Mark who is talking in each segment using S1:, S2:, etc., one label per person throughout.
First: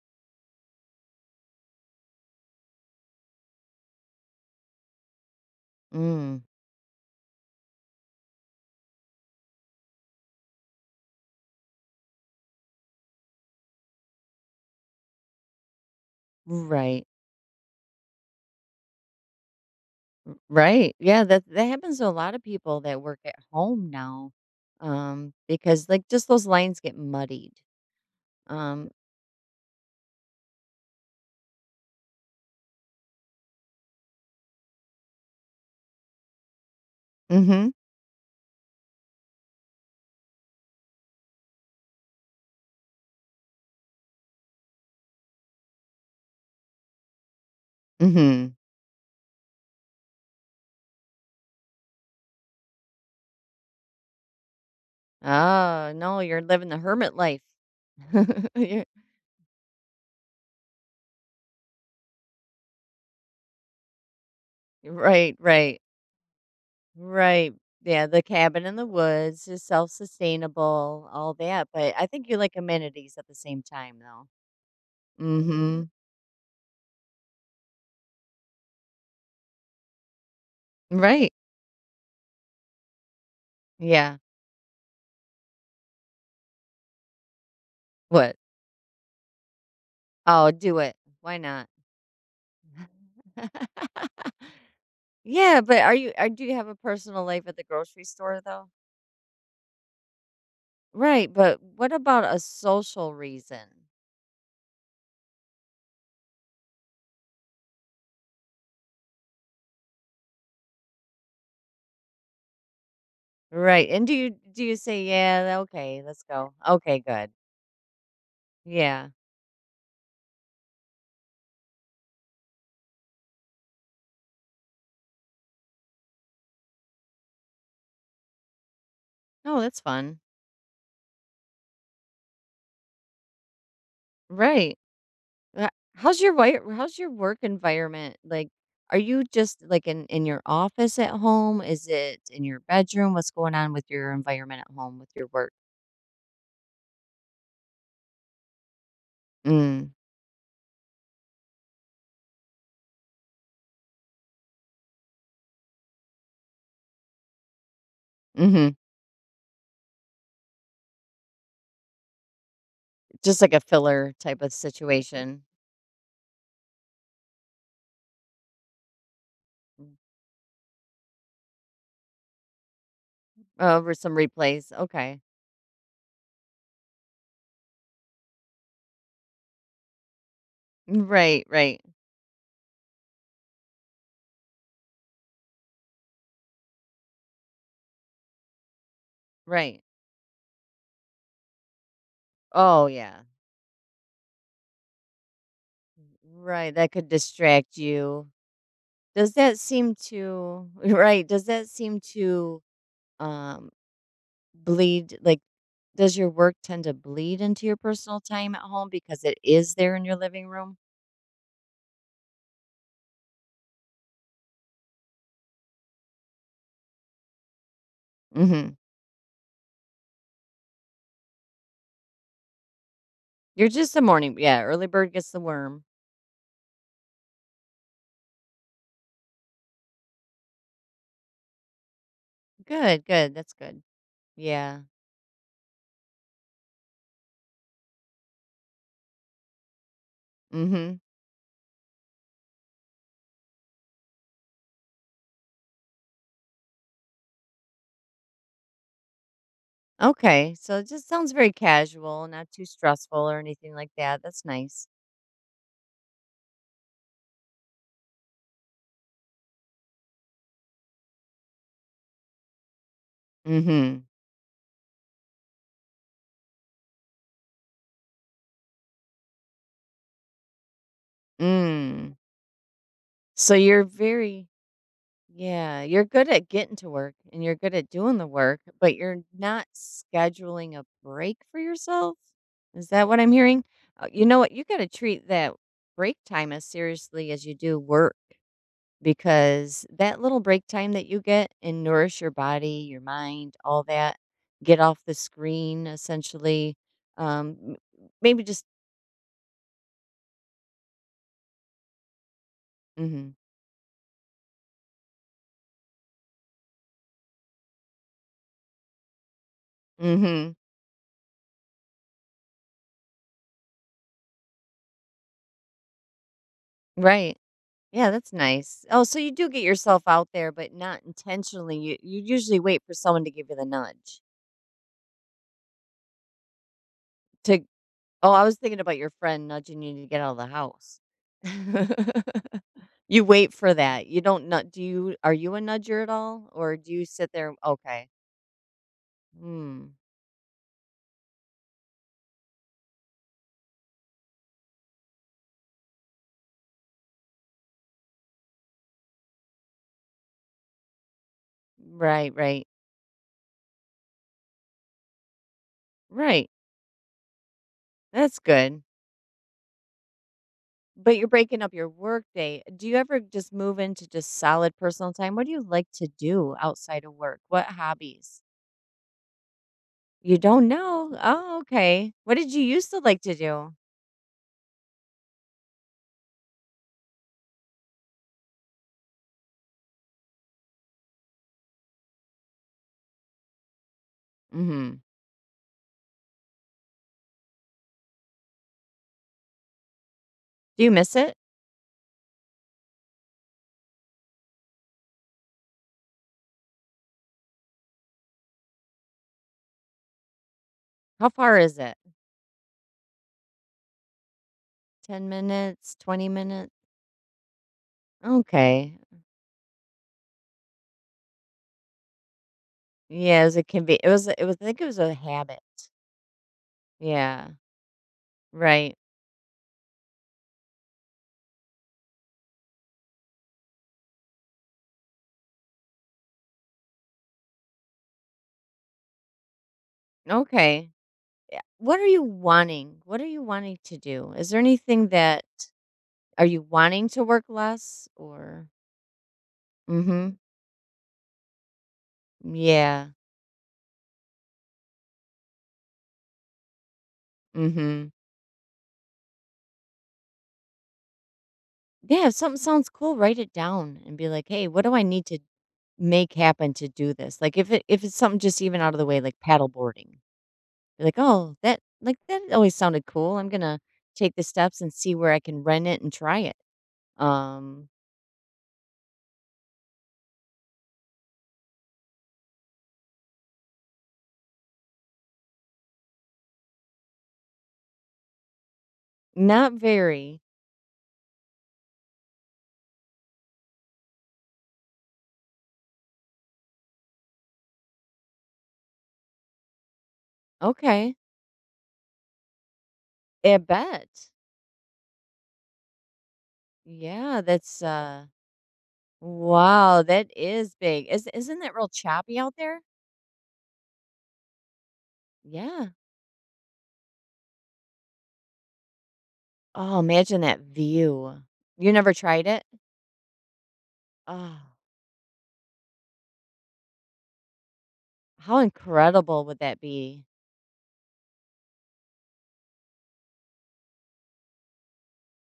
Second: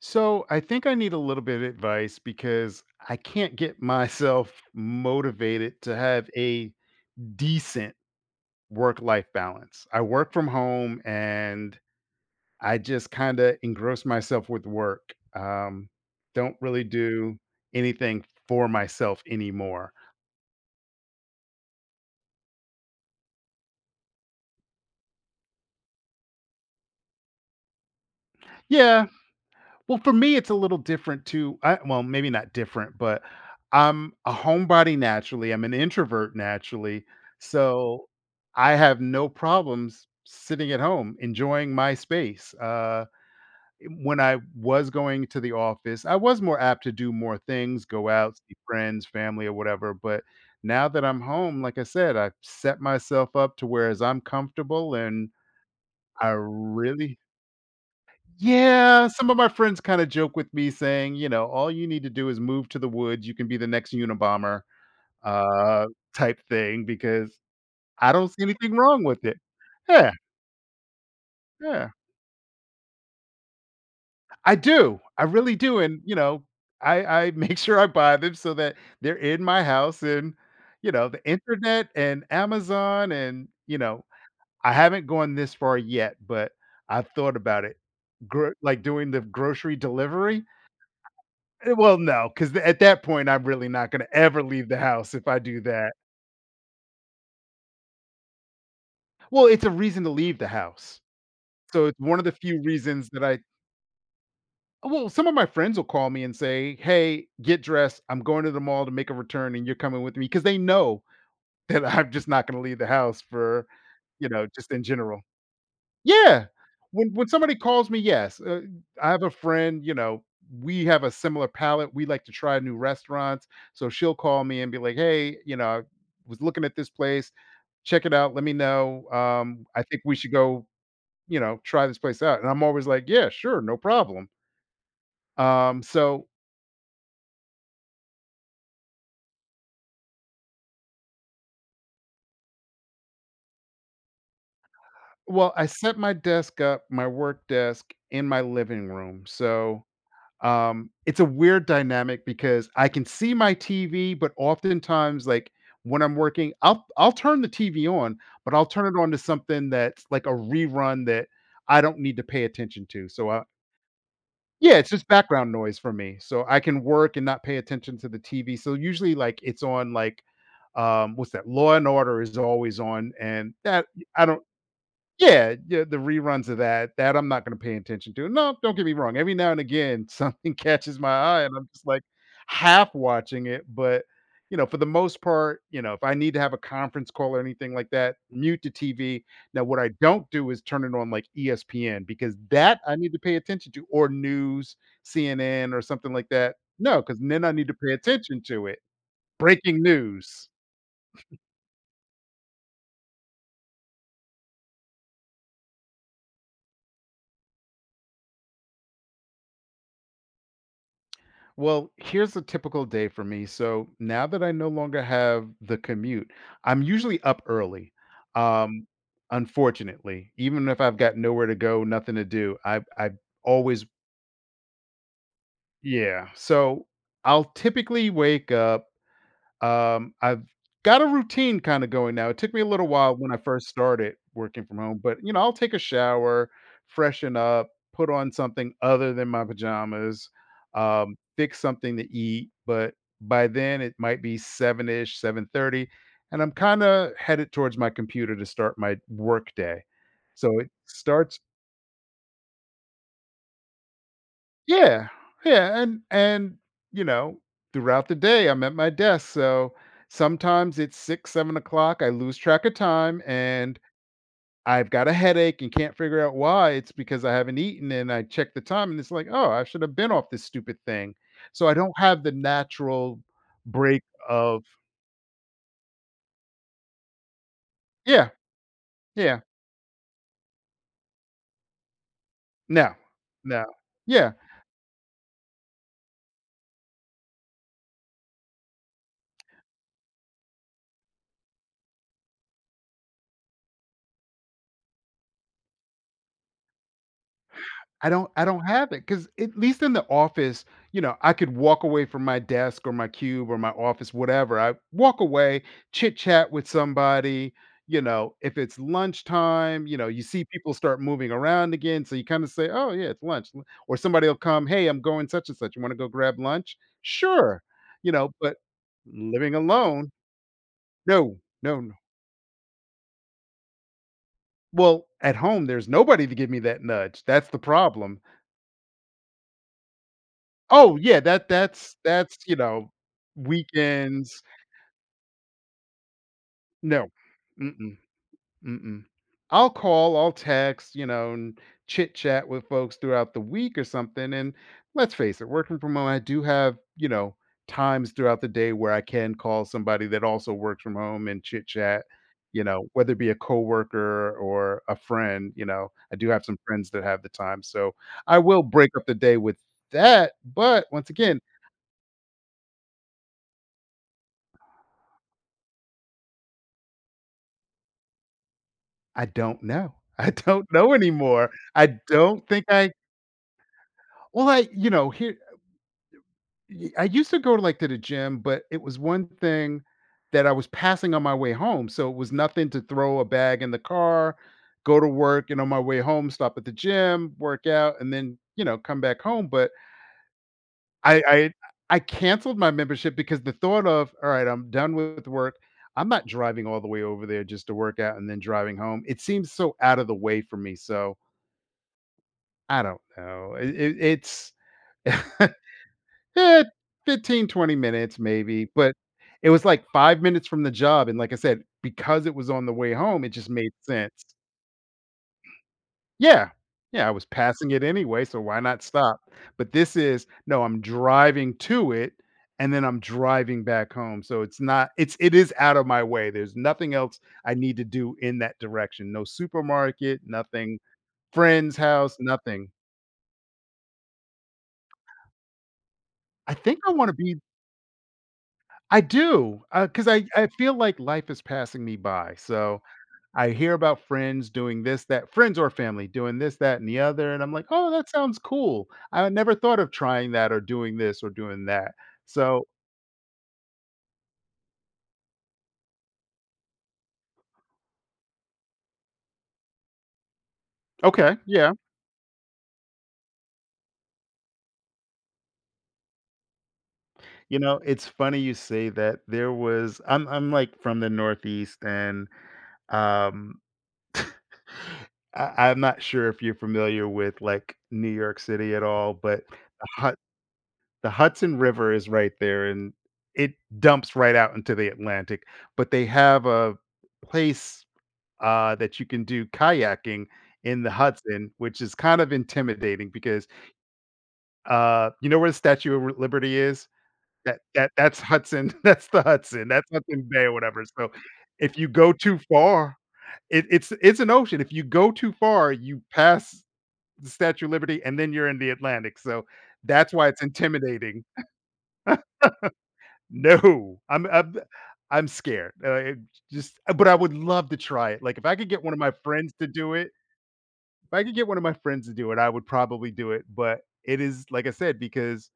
S1: So I think I need a little bit of advice because I can't get myself motivated to have
S2: Mm,
S1: a decent work life balance. I work from home and I just kind of engross myself with work. Don't really
S2: right.
S1: do anything for myself anymore.
S2: Right. Yeah, that happens to a lot of people that work at home now. Because like just those lines get muddied. Um,
S1: Yeah. Well, for me, it's a little different too. Well, maybe not different, but I'm a homebody naturally. I'm an introvert naturally.
S2: mhm.
S1: So I have no problems sitting at home enjoying my space. When I was going to the office, I was more apt to do more things, go out,
S2: Mhm.
S1: see friends, family, or whatever. But now that I'm home, like I said, I've set myself up to whereas I'm comfortable and
S2: Oh, no,
S1: I
S2: you're living the hermit
S1: really
S2: life. You're-
S1: yeah, some of my friends kind of joke with me saying, you know, all you need to do is move to the woods. You can be the next Unabomber,
S2: Right, right.
S1: uh, type thing because
S2: Right. Yeah,
S1: I
S2: the
S1: don't see
S2: cabin
S1: anything
S2: in the
S1: wrong with it.
S2: woods is
S1: Yeah,
S2: self-sustainable, all that,
S1: yeah,
S2: but I think you like amenities at the same time though.
S1: I do. I really do.
S2: Mhm.
S1: And, you know, I make sure I buy them so that they're in my house and, you know, the
S2: Right.
S1: internet and Amazon. And, you know,
S2: Yeah.
S1: I haven't gone this far yet, but I've thought about it.
S2: What?
S1: Like doing the grocery delivery.
S2: Oh, do it. Why not?
S1: Well, no, because at that point, I'm really not gonna ever leave the house if I
S2: Yeah,
S1: do
S2: but are
S1: that.
S2: you are do you have a personal life at the grocery store though?
S1: Well, it's a reason to leave the house.
S2: Right, but
S1: So
S2: what
S1: it's one
S2: about
S1: of the
S2: a
S1: few reasons
S2: social
S1: that I
S2: reason?
S1: well, some of my friends will call me and say, "Hey, get dressed. I'm going to the mall to make a return and you're coming with me," because they know that I'm just not gonna leave the house for,
S2: Right. And do
S1: you
S2: you
S1: know,
S2: do
S1: just
S2: you
S1: in
S2: say,
S1: general.
S2: "Yeah, okay, let's
S1: Yeah.
S2: go." Okay,
S1: When
S2: good.
S1: somebody calls me, yes.
S2: Yeah.
S1: I have a friend, you know, we have a similar palate. We like to try new restaurants. So she'll call me and be like, "Hey, you know, I was looking at this place. Check it out, let me know,
S2: Oh, that's
S1: I think we
S2: fun.
S1: should go, you know, try this place out," and I'm always like, "Yeah, sure, no problem."
S2: Right. Uh,
S1: Um,
S2: How's
S1: so
S2: your how's your work environment? Like are you just like in your office at home? Is it in your bedroom? What's going on with your environment at home with your work?
S1: well, I set my desk up, my work desk in my living room, so,
S2: Mm.
S1: it's a weird dynamic because I can see my TV, but oftentimes, like, when I'm working, I'll turn the TV on, but I'll
S2: Mhm.
S1: turn it on to something that's like a rerun that I don't need to pay attention to, so
S2: Just
S1: I
S2: like a filler type of
S1: yeah, it's just
S2: situation.
S1: background noise for me, so I can work and not pay attention to the TV, so usually, like, it's on, like, what's that? Law& and Order is always on, and that
S2: Over some
S1: I don't
S2: replays, okay.
S1: yeah, yeah, the reruns of that, that I'm not gonna pay attention to. No, don't get me wrong, every now and again, something catches my eye,
S2: Right,
S1: and I'm
S2: right,
S1: just, like, half watching it, but, you know, for the most part, you know, if I need to have a conference call or anything like that, mute the TV. Now what
S2: right.
S1: I don't do is turn it on, like, ESPN because that
S2: Oh,
S1: I need to
S2: yeah.
S1: pay attention to, or news, CNN or something like that.
S2: Right, that
S1: No,
S2: could
S1: because then I need to
S2: distract
S1: pay
S2: you.
S1: attention to it.
S2: Does that
S1: Breaking
S2: seem
S1: news.
S2: to right, does that seem to, um, bleed like, does your work tend to bleed into your personal time at home because it is there in your living room?
S1: Well, here's a typical day for me. So now that I no longer have the commute, I'm usually up early.
S2: Mhm.
S1: Um, Unfortunately, even if I've got nowhere to go, nothing to do, I
S2: You're
S1: always
S2: just a morning yeah, early bird gets the worm.
S1: yeah. So I'll typically wake up. I've got a routine kinda going now. It took me a little
S2: Good,
S1: while when
S2: good,
S1: I
S2: that's
S1: first
S2: good.
S1: started working from
S2: Yeah.
S1: home, but, you know, I'll take a shower, freshen up, put on something other than my pajamas,
S2: Mhm.
S1: fix something to eat, but by then it might be 7-ish, 7:30, and I'm kinda headed towards my computer to start my work day.
S2: Okay,
S1: So it
S2: so it just sounds
S1: starts
S2: very casual, not too stressful or anything like that, that's nice.
S1: Yeah, yeah, and you know, throughout the day, I'm at my desk. So sometimes it's six, 7 o'clock. I lose track of time, and
S2: Mhm.
S1: I've got a headache and can't figure out why. It's because I haven't eaten, and I check the time, and it's like, oh, I should have been off this stupid thing. So I don't
S2: Mm.
S1: have the natural
S2: So you're
S1: break
S2: very
S1: of
S2: yeah, you're good at getting to work and you're good at doing the
S1: yeah,
S2: work, but you're
S1: yeah,
S2: not scheduling a break for yourself? Is
S1: no,
S2: that what I'm hearing?
S1: no,
S2: You
S1: yeah.
S2: know what? You gotta treat that break time as seriously as you do work because that little break time that you get and nourish your body, your mind, all that, get off the screen essentially. Um, m-
S1: I don't
S2: Maybe
S1: I don't
S2: just,
S1: have it, cause at least in the office, you know, I could walk away from my desk or my
S2: hmm
S1: cube or my office, whatever. I walk away, chit chat with somebody, you know, if it's lunchtime, you know, you see
S2: hmm
S1: people start moving around again, so you kinda say, "Oh, yeah, it's lunch," l or somebody'll come, "Hey, I'm going such and such. You wanna go grab lunch?"
S2: right.
S1: "Sure,"
S2: Yeah,
S1: you
S2: that's
S1: know, but
S2: nice. Oh, so you do
S1: living
S2: get yourself
S1: alone,
S2: out there, but not
S1: no,
S2: intentionally.
S1: no, no.
S2: You usually wait for someone to give you the nudge.
S1: Well, at home, there's nobody to give me that nudge. That's the
S2: To
S1: problem.
S2: Oh, I was thinking about your friend nudging you to get out of the
S1: Oh,
S2: house.
S1: yeah, that's, you know,
S2: You wait for that. You
S1: weekends.
S2: don't nut. Do you? Are you a nudger at all, or do you
S1: No.
S2: sit there?
S1: Mm-mm,
S2: Okay.
S1: mm-mm. I'll
S2: Hmm.
S1: call, I'll text, you know, and chit-chat with folks throughout the week or something, and let's face it, working from home, I do have, you know, times throughout the day where I can call somebody that also works from home and chit-chat,
S2: Right.
S1: you
S2: Right.
S1: know, whether it be a coworker or a friend, you know, I do have
S2: Right.
S1: some friends that have the time, so
S2: That's
S1: I will
S2: good.
S1: break up the day with that, but once
S2: But you're
S1: again
S2: breaking up your work day. Do you ever just move into just solid personal time? What do you like to do outside of work? What hobbies?
S1: I don't know. I
S2: You don't
S1: don't know
S2: know?
S1: anymore.
S2: Oh,
S1: I
S2: okay. What
S1: don't
S2: did you
S1: think
S2: used
S1: I
S2: to like to do?
S1: Well, I you know, here y I used to go, like, to the gym, but it was one thing that I was passing on my way home, so it was nothing to throw a bag in the car, go
S2: Mhm.
S1: to work, and on my way home, stop at the gym, work out, and then, you know, come back home, but
S2: Do you miss
S1: I
S2: it?
S1: I I canceled my membership because the thought of, "All right, I'm done with work. I'm not driving all the way over there just to work out and then driving home." It seems so out of the way for me, so
S2: How far is it?
S1: I don't know. It's
S2: 10 minutes? 20
S1: eh,
S2: minutes?
S1: 15, 20 minutes maybe, but
S2: Okay.
S1: it was, like, 5 minutes from the job, and like I said, because it was on the way home, it
S2: Yeah, it
S1: just
S2: was a
S1: made
S2: conve
S1: sense.
S2: it was I think it was a habit.
S1: Yeah. Yeah, I was
S2: Yeah.
S1: passing it anyway, so why not
S2: Right.
S1: stop? But this is no, I'm driving to it, and then I'm driving back home, so it's not it's it is out of my way. There's nothing else I need to do in that direction. No supermarket, nothing,
S2: Okay. Yeah.
S1: friend's
S2: What are
S1: house,
S2: you
S1: nothing.
S2: wanting? What are you wanting to do? Is there anything that are
S1: I
S2: you
S1: think I
S2: wanting
S1: wanna
S2: to
S1: be
S2: work less or
S1: I do, because
S2: mhm.
S1: I feel like life is passing me by, so
S2: Yeah.
S1: I hear about friends doing this, that, friends or family doing this, that, and the other, and I'm like, "Oh, that
S2: Mhm.
S1: sounds cool. I never thought of trying that or doing this or doing that."
S2: Yeah, if something
S1: So
S2: sounds cool, write it down and be like, "Hey, what do I need to make happen to do this?" Like if it if it's something just even out of the way, like paddle boarding, be like,
S1: okay,
S2: "Oh,
S1: yeah.
S2: that like that always sounded cool. I'm gonna take the steps and see where I can rent it and try it."
S1: You know,
S2: Um,
S1: it's funny you say that. There was I'm, like, from the Northeast, and, um, I'm not sure if you're familiar with, like, New York City at all, but
S2: Not
S1: the hi
S2: very
S1: the Hudson River is right there, and it dumps right out into the Atlantic, but they have a place, that you can do kayaking in the
S2: okay.
S1: Hudson, which is kind of intimidating because,
S2: I bet.
S1: you know where the Statue of Liberty is?
S2: Yeah,
S1: That
S2: that's
S1: that that's Hudson. That's the Hudson. That's
S2: wow,
S1: Hudson
S2: that
S1: Bay or
S2: is
S1: whatever,
S2: big.
S1: so
S2: Is isn't that
S1: if you
S2: real
S1: go
S2: choppy
S1: too
S2: out there?
S1: far it it's an ocean. If you go too far,
S2: Yeah.
S1: you pass the Statue of Liberty, and then you're in the Atlantic, so
S2: Oh,
S1: that's why
S2: imagine
S1: it's
S2: that
S1: intimidating.
S2: view. You never tried it?
S1: No, I'm
S2: Oh.
S1: I'm scared, it just but I would love to try it, like, if I
S2: How
S1: could get one of my
S2: incredible
S1: friends
S2: would
S1: to
S2: that
S1: do it
S2: be?
S1: if I could get one of my friends to do it, I would probably do it, but it is, like I said, because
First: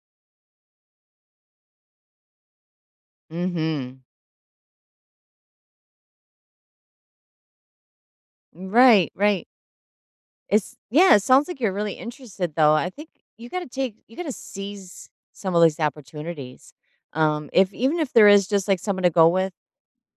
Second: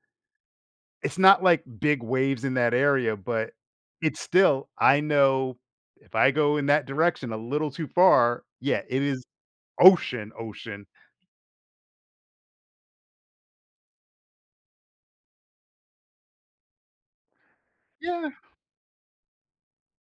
S1: it's not like big waves in that area, but
S2: Mhm.
S1: it's still I know if I go in that direction a little too far, yeah, it
S2: Right,
S1: is
S2: right.
S1: ocean,
S2: It's
S1: ocean.
S2: yeah, it sounds like you're really interested though. I think you gotta take you gotta seize some of these opportunities. If even if there
S1: Yeah,
S2: is just like someone to go with.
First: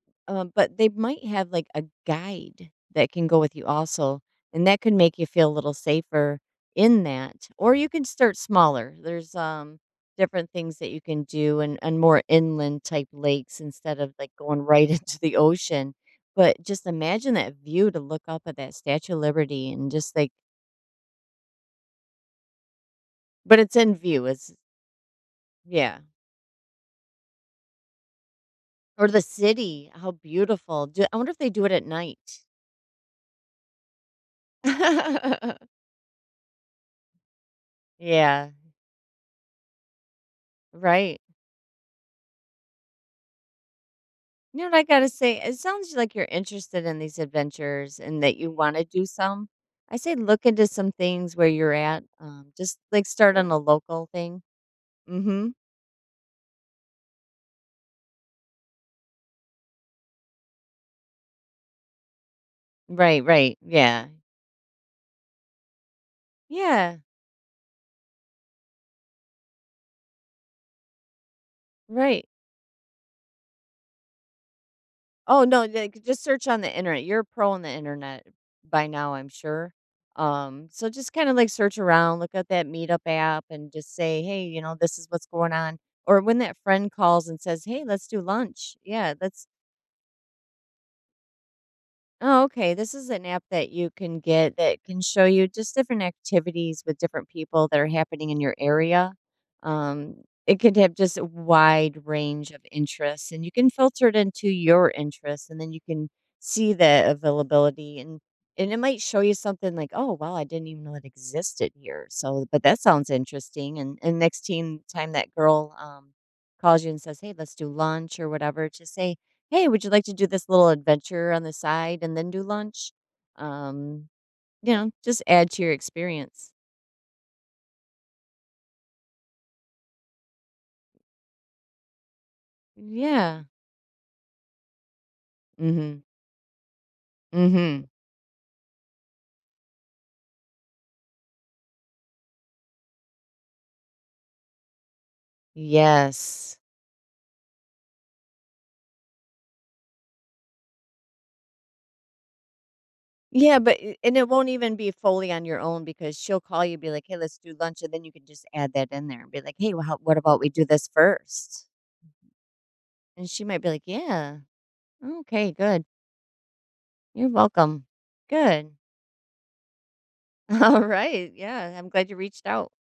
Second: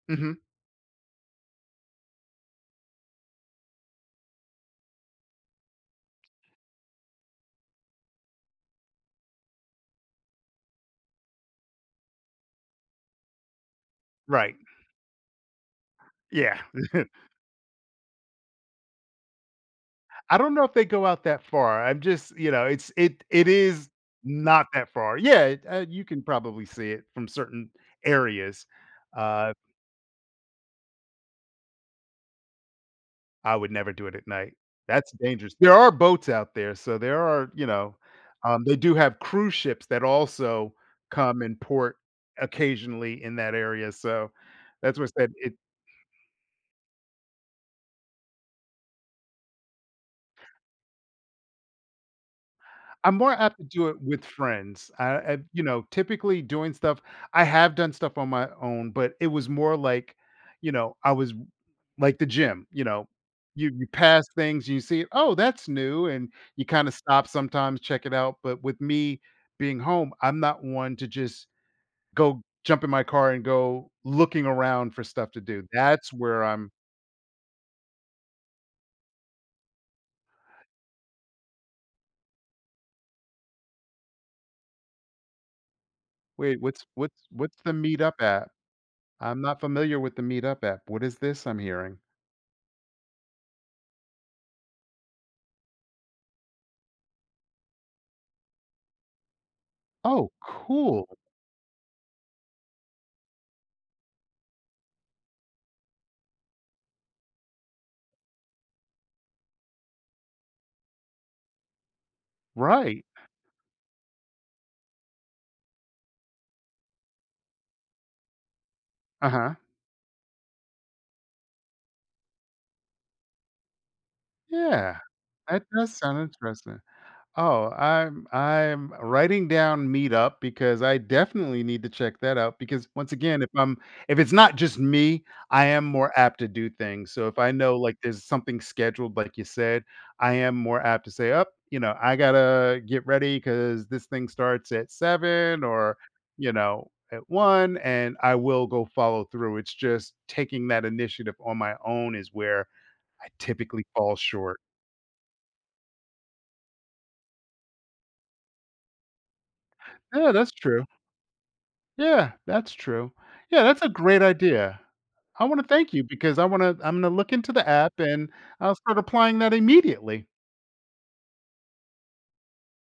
S1: mhm,
S2: But they might have like a guide that can go with you also, and that could make you feel a little safer in that. Or you can start smaller. There's different things that you can do and, more inland type lakes instead of like
S1: right,
S2: going right into the ocean. But
S1: yeah.
S2: just imagine that view to look up at that Statue of Liberty and just like
S1: I don't know if they go out that far. I'm just You know, it's it it
S2: but it's
S1: is
S2: in view, it's
S1: not that far. Yeah, it,
S2: yeah.
S1: you can probably see it from certain areas.
S2: Or the
S1: Uh,
S2: city. How beautiful. Do, I wonder if they do it at night.
S1: I would never do it at night. That's dangerous. There are boats out there, so there are you know,
S2: Yeah.
S1: they do have cruise ships that also
S2: Right.
S1: come and port occasionally in that area. So
S2: You know what I
S1: that's
S2: gotta
S1: what I said.
S2: say? It sounds like you're interested in these adventures and that you want to do some. I say look into some things where you're at. Just like
S1: I'm more
S2: start on a
S1: apt to do it
S2: local
S1: with
S2: thing.
S1: friends. I
S2: Mm-hmm.
S1: You know, typically doing stuff I have done stuff on my own, but it was more like, you know, I was like the gym, you know,
S2: Right, right.
S1: you
S2: Yeah.
S1: pass things, you see it, oh, that's new and you kind of
S2: Yeah.
S1: stop sometimes, check it out, but with me being home, I'm not one to just
S2: Right.
S1: go jump in my car and go looking around for stuff to
S2: Oh
S1: do.
S2: no, like
S1: That's
S2: just
S1: where
S2: search on
S1: I'm
S2: the internet. You're a pro on the internet by now, I'm sure. So just kind of like search around, look at that Meetup app and just say, Hey, you know, this is what's going on. Or when that
S1: wait, what's
S2: friend
S1: what's
S2: calls and
S1: what's
S2: says,
S1: the
S2: Hey, let's
S1: meetup
S2: do
S1: app?
S2: lunch. Yeah,
S1: I'm
S2: let's
S1: not familiar with the meetup app. What is this I'm hearing?
S2: oh, okay. This is an app that you can get that can show you just different activities with different people that are happening in your area. Um,
S1: Oh,
S2: it could have
S1: cool.
S2: just a wide range of interests, and you can filter it into your interests, and then you can see the availability and it might show you something like, "Oh, wow, I didn't even know it existed here." So, but that
S1: Right.
S2: sounds interesting. And next team time that girl calls you and says, "Hey, let's do lunch or whatever," just say,
S1: Uh-huh.
S2: "Hey, would you like to do this little adventure on the side and then do lunch?" Um, you know,
S1: Yeah.
S2: just add to
S1: That
S2: your
S1: does sound
S2: experience.
S1: interesting. Oh, I'm writing down Meetup because I definitely need to check that out because once again,
S2: Yeah.
S1: if it's not just me, I am
S2: Mhm.
S1: more apt to do things. So if I know
S2: Mhm.
S1: like there's something scheduled, like you said, I am more apt to say, up, you know, I gotta get ready because this thing starts at 7 or you
S2: Yes.
S1: know at 1, and I will go follow through. It's just taking that initiative on my own is where I
S2: Yeah, but
S1: typically
S2: I
S1: fall
S2: and it won't
S1: short.
S2: even be fully on your own because she'll call you, be like, "Hey, let's do lunch," and then you can just add that in there and be like, "Hey, well, how what
S1: Yeah,
S2: about we
S1: that's
S2: do
S1: true.
S2: this first?"
S1: Yeah, that's true.
S2: And she might
S1: Yeah,
S2: be
S1: that's
S2: like,
S1: a great
S2: "Yeah.
S1: idea. I
S2: Okay,
S1: wanna
S2: good.
S1: thank you because I'm gonna
S2: You're
S1: look into the
S2: welcome.
S1: app, and
S2: Good.
S1: I'll start applying that immediately.
S2: All right. Yeah, I'm glad you reached out."